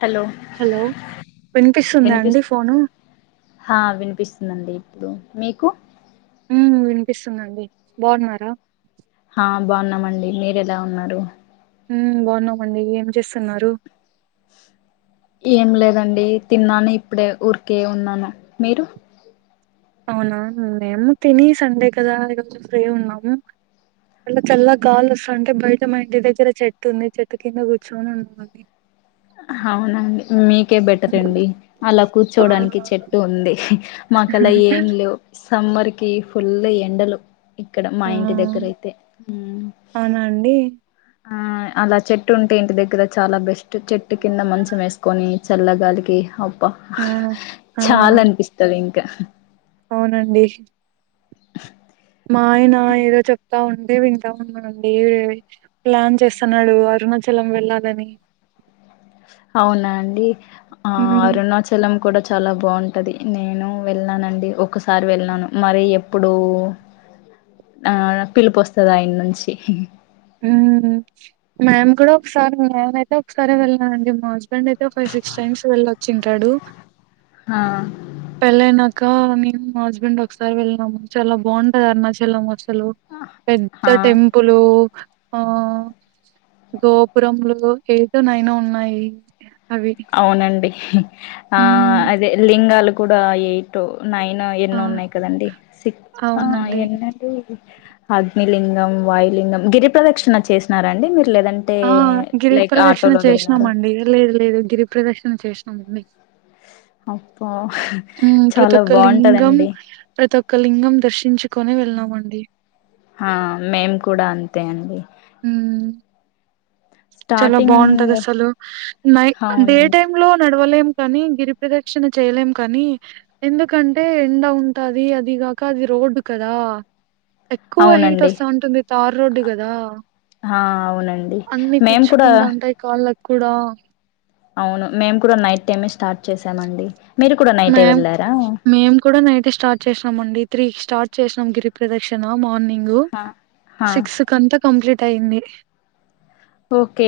Hello hello వినిపిస్తుందా అండి phone వినిపిస్తుందిండి ఇప్పుడు మీకు వినిపిస్తుందండి బాగున్నారా ఆ బాగున్నామండి మీరు ఎలా ఉన్నారు బాగున్నామండి ఏం చేస్తున్నారు ఏం లేదండి తిన్నాను ఇప్పుడే ఊరికే ఉన్నాను మీరు అవునా మేము తిని సండే కదా ఈ రజు ఫ్రీ ఉన్నాము అట్లా చల్ల కాగాలు వస్త అంటే బయట మా ఇంటి దగ్గర చెట్టు ఉంది చెట్టు కింద కూర్చొని అనుకోాలి అవునండి మీకే బెటర్ అండి అలా కూర్చోడానికి చెట్టు ఉంది మాకు అలా ఏం లేవు సమ్మర్ కి కుల్ళ ఎండలు ఇక్కడ మా ఆ ఇంటి దగ్గర అయితే అవునా అండి ఆ అలా చెట్టు ఉంటే ఇంటి దగ్గర చాలా బెస్ట్ చెట్టు కింద మంచం వేసుకొని చల్లగాలికి అబ్బ ఆ ఆ చాలనిపిస్తది ఇంకా అవునండి [unintelligible] మా ఆయన ఏదో చెప్తా ఉంటారు [unintelligible] ఇంతా ఉండి ప్లాన్ చేస్తున్నాడు అరుణాచలం వెళ్ళాలని. [inaudible] అవునా అండి ఆహ్ ఉమ్ అరుణాచలం కూడ చాలా బాగుంటది నేను వెళ్లినానండి ఒకసారి వెళ్లినాను మరి ఎప్పుడు ఆహ్ పిలుపు వస్తది ఆయన నుంచి. ఉమ్మ్ మేం కూడా ఒకసారి మేమ్ ఐతే ఒకసారి వెళ్ళినామండి మా హస్బెండ్ అయితే. సిక్స్ టైమ్స్ వెళ్ళివచ్చిఉంటాడు. ఆహ్ పెళ్ళైనాక నేను మా హస్బెండ్ ఒకసారి వెళ్లినాము చాలా బాగుంటది అరుణాచలం. అసలు ఆ పెద్ద టెంపులూ ఆహ్ గోపురంలు ఎయిటో నైనో ఉన్నాయి. అవి అవునండి ఆహ్ ఉమ్ అదే లింగాల కూడా ఎయిటో. నైన్ ఆ ఎన్నో ఉన్నాయి కదండి సిక్ ఆహ్ అవునండి ఎన్నండి. అగ్నిలింగం వాయులింగం గిరి ప్రదక్షణ చేసినారండి మీరు లేదంటే ఆహ్ లైక్ గిరిప్రదక్షన ఆటోలో వెళ్ళారా చేసినామండి లేదు లేదు గిరి. ప్రదక్షిన చేసినామండి. అప్పా ఉమ్ ప్రతి ఒక్క లింగం ప్రతి ఒక్క లింగం దర్శించుకోని వెళ్లినామండి. ఆ మేము కూడా అంతే అండి ఉమ్మ్ చలొ స్టార్టింగ్ బాగుంటది అసలు నై డే అవునండి టైమ్ లో నడవలేం. కాని గిరి ప్రదక్షన చేయలేం కానీ ఎందుకంటే ఎండ ఉంటది అది గాక. రోడ్డు కదా ఎక్కువ హీట్ అవునండి వస్త ఉంటుంది తారు రోడ్డు గదా. ఆహ్ అవునండి. మేము కూడా గుచ్చుకుండా ఉంటాయి కాళ్ళక్ కూడా అవును మేం కూడ నైట్ టైమే స్టార్ట్ చేసామండి. మీరు కూడా నైటే మేం వెళ్ళారా మేము కూడా నైటే స్టార్ట్ చేసామండి. త్రీ కి స్టార్ట్ చేసినాం గిరి ప్రదక్షణ మార్నింగు ఆ సిక్స్ కంత కంప్లీట్. అయింది ఓకే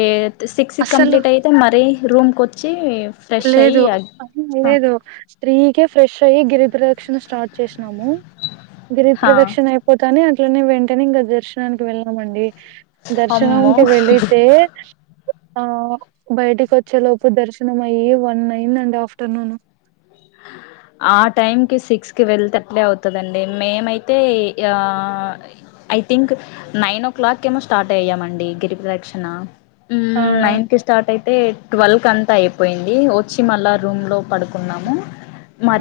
సిక్స్ కి అస్సలు కంప్లీట్ ఐతే మరి రూమ్. లేదు లేదు త్రీ కె ఫ్రెష్ అయి గిరిప్రదక్షణ స్టార్ట్ చేసినాము గిరి హ ప్రదక్షణ ఇపోతానే వెంటనే వెంటనే ఇంగ దర్శనానికి వెళ్లినామండి అమ్మో దర్శనానికి వెళ్లితే. ఆ బైటకి వచ్చే లోపు దర్శనం అయ్యి వన్ అయింది అండి ఆఫ్టర్నూను [inaudible] ఆ టైమ్ కి సిక్స్ కి వెళ్తే అట్లే అవుతదండి మేం ఐతే ఆహ్ ఐ థింక్ నైనో క్లాక్ ఏమో స్టార్ట్ అయ్యామండి గిరిప్రదక్షణ. ఆ ఉమ్మ్ నైన్ కి స్టార్ట్ ఐతే టువెల్వ్. కంత ఐపోయింది వచ్చి మళ్ళా రూమ్ లో పడుకున్నాము.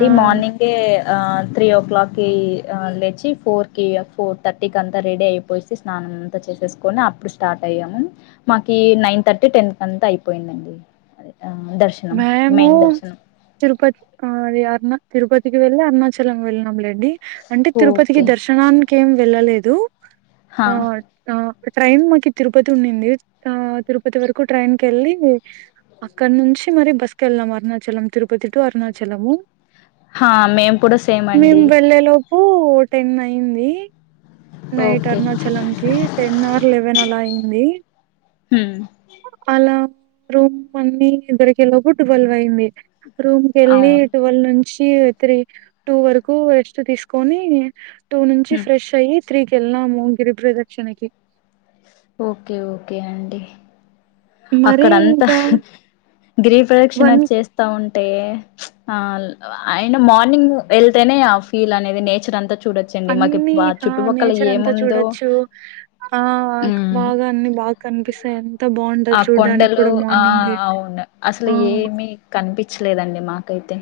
ఆ మార్నింగే ఆహ్ త్రీ ఓ క్లాక్ కి ఆహ్ లేచి ఫోర్ కి ఫోర్ థర్టీకి అంతా రెడీ అయిపోయేసి స్నానం అంతా చేసి చెసేస్ కొని అప్పుడు స్టార్ట్ అయ్యాము మాకి నైన్ థర్టీ టెన్ కి అంతా అయిపోయిందండి అది. మేమూ తిరుపతి అహ్ తిరుపతికి వెళ్ళి అరుణాచలం వెళ్ళినం లేం డి అంటే తిరుపతికి ఓకే దర్శనానికి ఏం వెళ్ళలేదు. హా ఆ ఆ ట్రైన్ మాకి తిరుపతి ఉన్నింది అహ్ తిరుపతి వరకు ట్రైన్ కెళ్ళి అక్కడ నుంచి మరీ బస్ కెళ్ళాం అరుణాచలం తిరుపతి టు అరుణాచలము. హా మేము కూడా సేమ్ మేం అండి వెళ్ళే లోపూ. ఫోర్ టెన్ అయిందీ నైట్ ఓకే అరుణాచలం కి టెన్ ఆర్ లెవెన్ అల అయి యింది హ్మ అలా రూమ్ అన్ని దొరికేలోపు ట్వెల్వ్ అయింది రూమ్ కెళ్ళి అవును ట్వెల్వ్ నుంచి త్రీ టూ వరకు రెస్ట్ తీసుకొని టూ నుంచి హ్మ్ ఫ్రెష్ అయ్యి త్రీ కెళ్ళినము గిరి ప్రదక్షణ కి ఓకే ఓకే అండి మరి అక్కడ ఇంకా అంతాహ్ గిరిపదక్షణ వన్ చేస్తా ఉం టే ఆ అయిన మార్నింగ్ వెళ్తేనే ఆ ఫీల్ అనేది నేచర్ అంతా చూడొచ్చండి మాకి అన్ని బా ఆ చుట్టుపక్కల నేచర్ అంతా ఏముందో చూడొచ్చు ఆ హ్మ్ బాగా అన్ని బాగ్ కనిపిస్తే ఎంత బంట్ ఆ కొండలు ఆ అవును అసలు ఆ ఏమి కనిపించలేదండి మాకైతే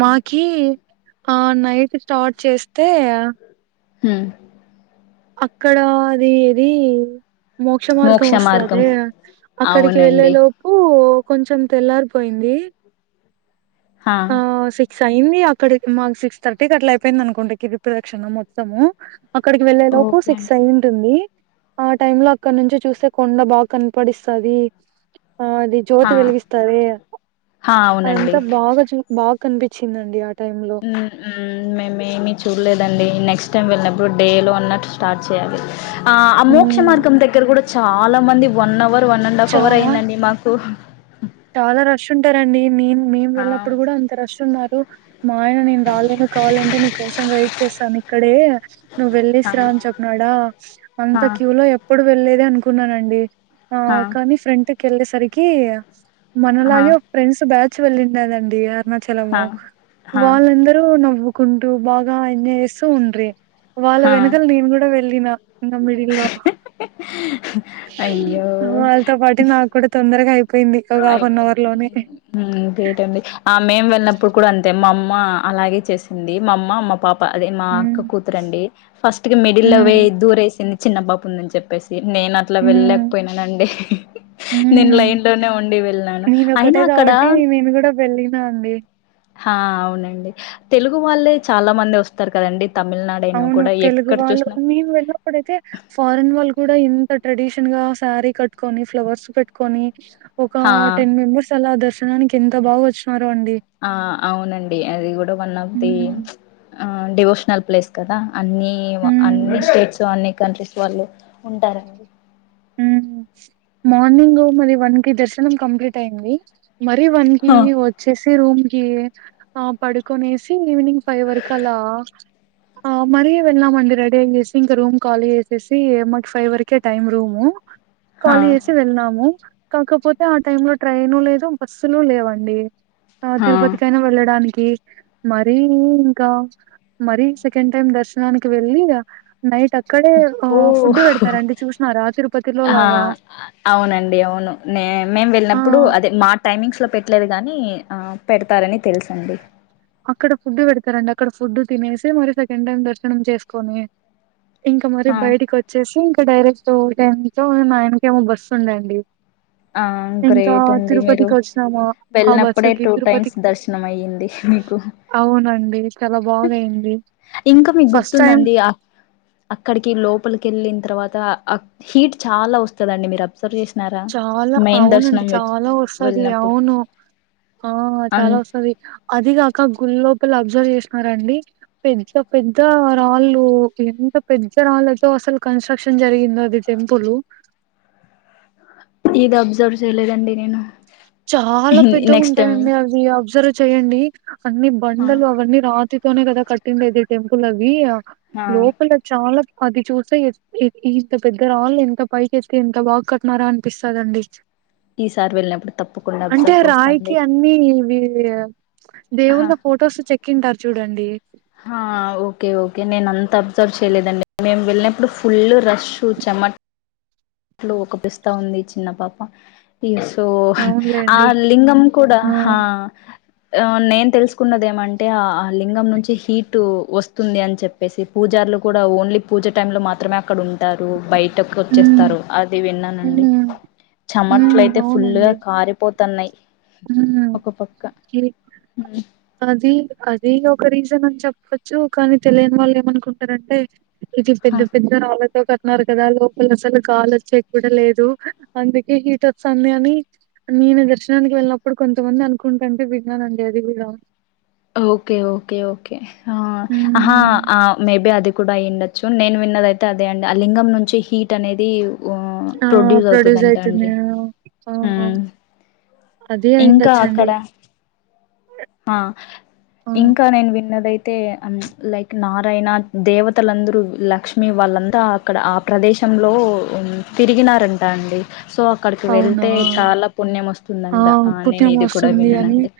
మాకీ ఆ నైట్ స్టర్ట్ చేస్తే హ్మ అక్కడ అది ఏది మోక్ష మార్గం వస్తాదె అక్కడికి వెళ్ళే అవునండి లోపు కొంచెం తెల్లారిపోయింది హా క్స్ అయింది అక్కడికి మాకు సిక్స్ థర్టీకి అట్లా అయిపోయింది అనుకుంట గిరి ప్రదక్షిణం మొత్తము అక్కడికి వెళ్ళే లోపు ఓకే సిక్స్ అండి అయి ఉంటుంది ది ఆ టైం లో అక్కడ నుంచి చూస్తే కొండ బాగా కనపడిస్తాది ఆ అది హా జ్యోతి వెలుగిస్తారె హా అవునండి అదంతా బాగ చు బాగ్ కనిపించిందండి ఆ హ్మ హ్మ మేమ ఏమీ చూడలేదండి నెక్స్ట్ టైం వెళ్ళినప్ డే లో అన్నట్టు స్టార్ట్ చేయాలి ఆ ఆ మోక్ష మార్గం దగ్గర కూడా చాలా మంది one hour one and half hour చాలా అయిందండి మాకు చాలా రష్ ఉంటారండి మేం మేము ఆ వెళ్ళప్పుడు కూడా అంత రష్ ఉన్నారు మా ఆయన నేను రాలేను కావాలంటే నీకోసం వెయిట్ చేస్తాను ఇక్కడే నువ్వు హా వెళ్ళేశ్ర అని చెప్పినాడా హా అంత క్యూ లో ఎప్పుడు వెళ్లేేది అనుకున్నానండి ఆ హా కానీ ఫ్రంట్ కెళ్ళేసరికి హా మనలాగే ఒక ఫ్రెండ్స్ బ్యాచ్ చ్చివెళ్లినారండి అరుణాచలము హా హా వాళ్ళందరూ నవ్వుక్ కుంటూ బాగా ఎంజాయ్ చేస్తూ ఉండ్రి వాళ్ళ హా వెనకల నేను కూడా వెళ్ళిన నమ్మిడిలో అయ్యో వాళ్ళతో పాటు నాకు కూడా తొందరగా అయి అయిపోయింది ఇంకేటండి ఆ మేం వెళ్ళినప్పుడు కూడా అంతే మా అమ్ మ్మ అలాగే చేసింది మా అమ్మ మా పాప్ ఆ అదే మా ఉమ్ అక్క కూతురండి ఫస్ట్ కి మిడిల్ లో ఉమ్ పొయి దూరేసింది చిన్నపాప ఉందని చెప్పేసి నేను అట్లా హ్మ్. వెళ్ళలేకపోయినానండి హ్మ్. నేను లైన్ న్ లోనే ఉండి వెళ్లాను నేనొకటే అయినా అక్కడ కాబట్టి నేను గూడా వెళ్ళినా అండి. హా అవునండి తెలుగు వాళ్ళే చాలా మంది వస్తారు కదండి తమిళనాడైనా అవును కూడా తెలుగు ఎక్కడ వాళ్ళు చూసినా మేము వెళ్ళినప్పుడైతే ఫారెన్ వాళ్ళు కూడా ఇంత ట్రెడిషన్ గా శారీ కట్టుకొని ఫ్లవర్స్ పెట్టుకొని ఒక హా టెన్ మెంబర్స్ అలా దర్శ నానికి ఎంత బాగా వచ్నారు ఆ అవునండి అది కూడా వన్ ఆఫ్ ది హ్మ్. ఆ డివోషనల్ ప్లేస్ కదా అన్ని అన్ని హ్మ్. స్టేట్స్ అన్ని కంట్రీస్ వాళ్ళు ఉంటారండి హ్మ మార్నింగ్ మరి వన్కి దర్శనం కంప్లీట్ అయింది మరి వన్కి హా వచ్చేసి రూమ్ కి ఆ పడుకొనేసి ఈవినింగ్ ఫై వరకు అలా మరీ వెళ్ళామండి రెడీ అయ్యేసి ఇంక రూమ్ ఖాళీ చేసేసి మకి ఫైవ్ వరకే టైమ్ రూమ్ హా కాలి చేసి వెళ్నాము కాకపోతే ఆ టైమ్ లో ట్రైను లేదు బస్సులు లేవండి ఆ హా తిరుపతికైనా వెళ్ళడానికి మరీ ఇంక మరీ సెకండ్ టైమ్ దర్శనానికి వెళ్ళి నైట్ అ ఇక్కడే ఆ ఓ ఫుడ్ పెడతారండి చూసినా రా ఆ అవునండి అవును న మేము ఆ వెళ్ళినప్పుడు అదే మా టైమింగ్స్ లో పెట్లేదు గాని ఆ పెడతారని తెలుసండి అక్కడ ఫుడ్ పెడతారండి అక్కడ ఫుడ్ తినేసి మరి సెకండ్ టైం దర్శనం చేసుకొని ఇంకా మరి ఆ బయటకి వచ్చేసి ఇంకా డైరెక్ట్ టై తెలుగు నైన్కు ఏమో బస్ ఉండండి ఆ ఇంకా గ్రేట్ అండి మీరు తిరుపతికి వచ్చినామా ఆ వెళ్ళినప్పుడే బస్సుకి టూ టైమ్స్ తిరుపతికి దర్శనం అయ్యింది మీకు అవునండి చాలా బాగాయింది ఇంకా మీకు ఫస్ట్ టైం గుర్తుందండి ఆ అక్కడికి లోపలిక వెళ్ళిన తర్వాత హీట్ చాలా వస్తుదండి మీరు అబ్సర్వ్ చేసినారా చాలా మెయిన్ అవునండి దర్శనం వె చాలా వస్తుది వెళ్ళినప్పుడు అవును ఆ అం చాలా వస్తుంది అదిగాక గుల్లో అబ్జర్వ్ చేసినారండి పెద్ద పెద్ద రాళ్ళు ఎంత పెద్ద రాళ్ళు అయితే అసలు కన్స్ట్రక్షన్ జరిగింది అది టెంపుల్ ఇది అబ్సర్వ్ చేయలేదండి నేను చాలా పెద్దగా నెక్స్ట్ టైం ఉంటాయండి అవి అబ్జర్వ్ చేయయండి అన్ని ఆ బండలు అవన్నీ రా ష్టితోనే కదా కట్టిండేది టెంపుల్ అవి ఆ లోపల చాలా అది చూస్తే ఇంత పెద్ద రాళ్ళు ఎంత పైకి ఎత్తే ఎంత బాగా కట్టినారా అనిపిస్తదండి ఈ సార్ వెళ్ళ అంటే రాయికి అన్ని హా దేవున్న ఫొటోస్ చెక్ చెక్కింటారు చూడండి ఓకే ఓకే నేను అంత అబ్జర్వ్ చేయలేదండి మేము వెళ్ళినప్పుడు ఫుల్ రష్ చ నమ ఇట్లో ఒక పిస్తా ఉంది చిన్న పాప ఈ సో ఆ అవునులేండి లింగం కూడా ఆ ఆ నేను తెలుసుకున్నద ఏమంటే ఆ లింగం నుంచి హీట్ వస్తుంది అని చెప్పేసి పూజ లు కూడా ఓన్లీ పూజ టైమ్ లో మాత్రమే అక్కడ ఉంటారు బయట వచ్చేస్త హ్మ్ స్తారు అది విన్నానండి హ్మ్ చెమట్లు హ్మ్ అయితే ఫుల్గా కారిపోతున్నాయి ఒక పక్క ఏ అది అది ఒక రీజన్ అని చెప్పచ్చు కానీ తెలియని వాళ్ళు ఏమనుకుంటారంటే ఇది పెద్ద హ పెద్ద వాళ్ళతో క న్నారు కదా లోపల అసలు గాలి వచ్చేటట్లు కూడా లేదు అందుకే హీటర్స్ అంది అని నేను దర్శనానికి వెళ్ళినప్పుడు కొంతమంది అనుకుంటుంటే విన్నానండి అది కూడా ఓకే ఓకే ఓకేహా హ్మ్. మేబి అది కూడాయయి ఉండొచ్చు నేను విన్నదైతే అదే అండి ఆ లింగం నుంచి హీట్ అనేది ఆ! ప్రొడ్యూస్ అవుతుందింటా అయితుంది. అండి ఆ! అదే ఇంకా అయిండొచ్చండి. అక్కడ ఆ ఆ! ఇంకా నేను విన్నదైతే లైక్ నారాయణ దేవతలందరూ లక్ష్మి వళ్ళ అంతా అక్కడ ఆ ప్రదేశంలో తిరిగినారంటా అండి సో అక్కడికి అవునా! వెళ్తే చాలా పుణ్యం వస్తుందం ఆ నేను ఇది కూడా పుణ్యమొస్తుంది అని విన్నానండి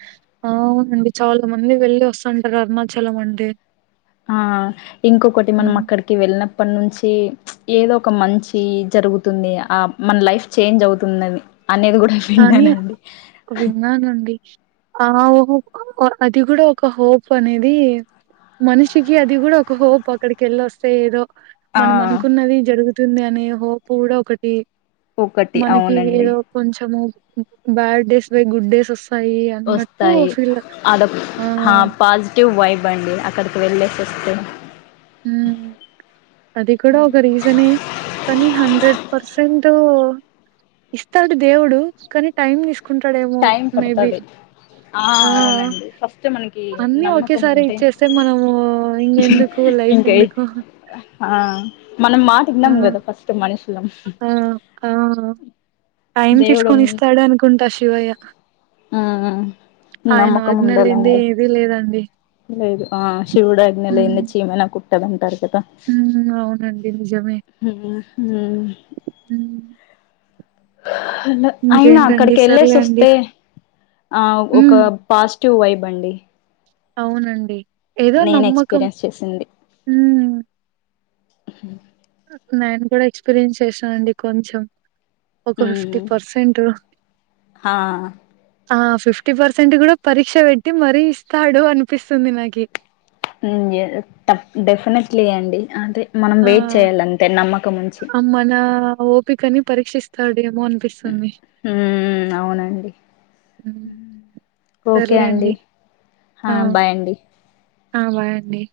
ఆ! అవునండి చాలా మంది వెళ్ళి వస్తుంటారు అరుణాచలం అండి ఆ ఇంకొకటి మనం అక్కడికి వెళ్ళిన అప్పటి నుంచి ఏదో ఒక మంచి జరుగుతుంది ఆ మన లైఫ్ చేంజ్ అవుతుందిది అనేది కూడా కానీ విన్నానండి ఆఓహో అది కూడా ఒక హోప్ అనేది మనిషికి అది కూడా ఒక హోప్ అక్కడికిెళ్ళ వస్తే ఏదో ఆ! మనం అనుకున్నది జరుగుతుంది అనే హోప్ కూడా ఒకటి ఒకటి మనకి అవునండి. ఏదో కొంచము bad days by good days వస్త వస్తాయి అదొ ఆ పాజిటివ్ వైబ్ అండి అక్కడ వెలిసివస్తే ఉ అది కూడా ఒక రీజనే కానీ హండ్రెడ్ పర్సెంట్ ఇస్తాడు దేవుడు కానీ టైం తీసు టైం పడతాది ఆ అవునండి ఫస్ట్ మనకి అన్ని నమ్మకం ఒకేసారి ఉంటే ఇచ్చేస్తే మనము ఇంకెందుకు లైఫ్ ఇంకే ఎందుకు ఆ మనం మాటవినాం ఆ కదా ఫస్ట్ మనిషి ఆ ఆ టైం దేవుడు తీసుకొని ఉన్ ఇస్తాడు అనుకుంటా శివయ్య ఆ! ఆయన నమ్మకం ఆజ్ఞ లేంది ఉండాలండి. ఏది లేదండి లేదు ఆ శివుడు ఉమ్ ఆజ్ఞలేందే చీమైనా కుట్టాదాంటారు కదా ఉమ్ అవునండి నిజమే ఇంకా ఉ హు ఉమ్ అయినా ఇంకేంటండి అక్కడికి సర్లే వెళ్ళేసి అండి వస్తే ఆ ఒక ఉమ్ పాస్ట్ పాజిటివ్ వైబ్ అండి అవునండి ఏదో నేను నమ్మకం ఎక్స్పీరియన్స్ ఉ హ నేను కూడా ఎక్స్పీరియన్స్ చేసానండి కొంచెం ఒక ఫిఫ్టీ ఉమ్ పర్సెంట్ ఆ ఆ ఫిఫ్టీ పర్సెంట్ కూడా పరీక్ష పెట్టి మరీ ఇస్తాడు అనిపిస్తుంది నాకి ఉ ఎ తప్ డెఫినెట్లీ అండి అంతే మనం ఆ వెయిట్ చేయాలి అంతే నమ్మకం ఉంచి ఆహ్, మన ఓపికని పరీక్షిస్తాడు ఏమోన్పిస్తుంది ఉమ్ అవునండి ఓకే అండి సర్లెండి ఆ బాయ్ అండి ఆ బాయండి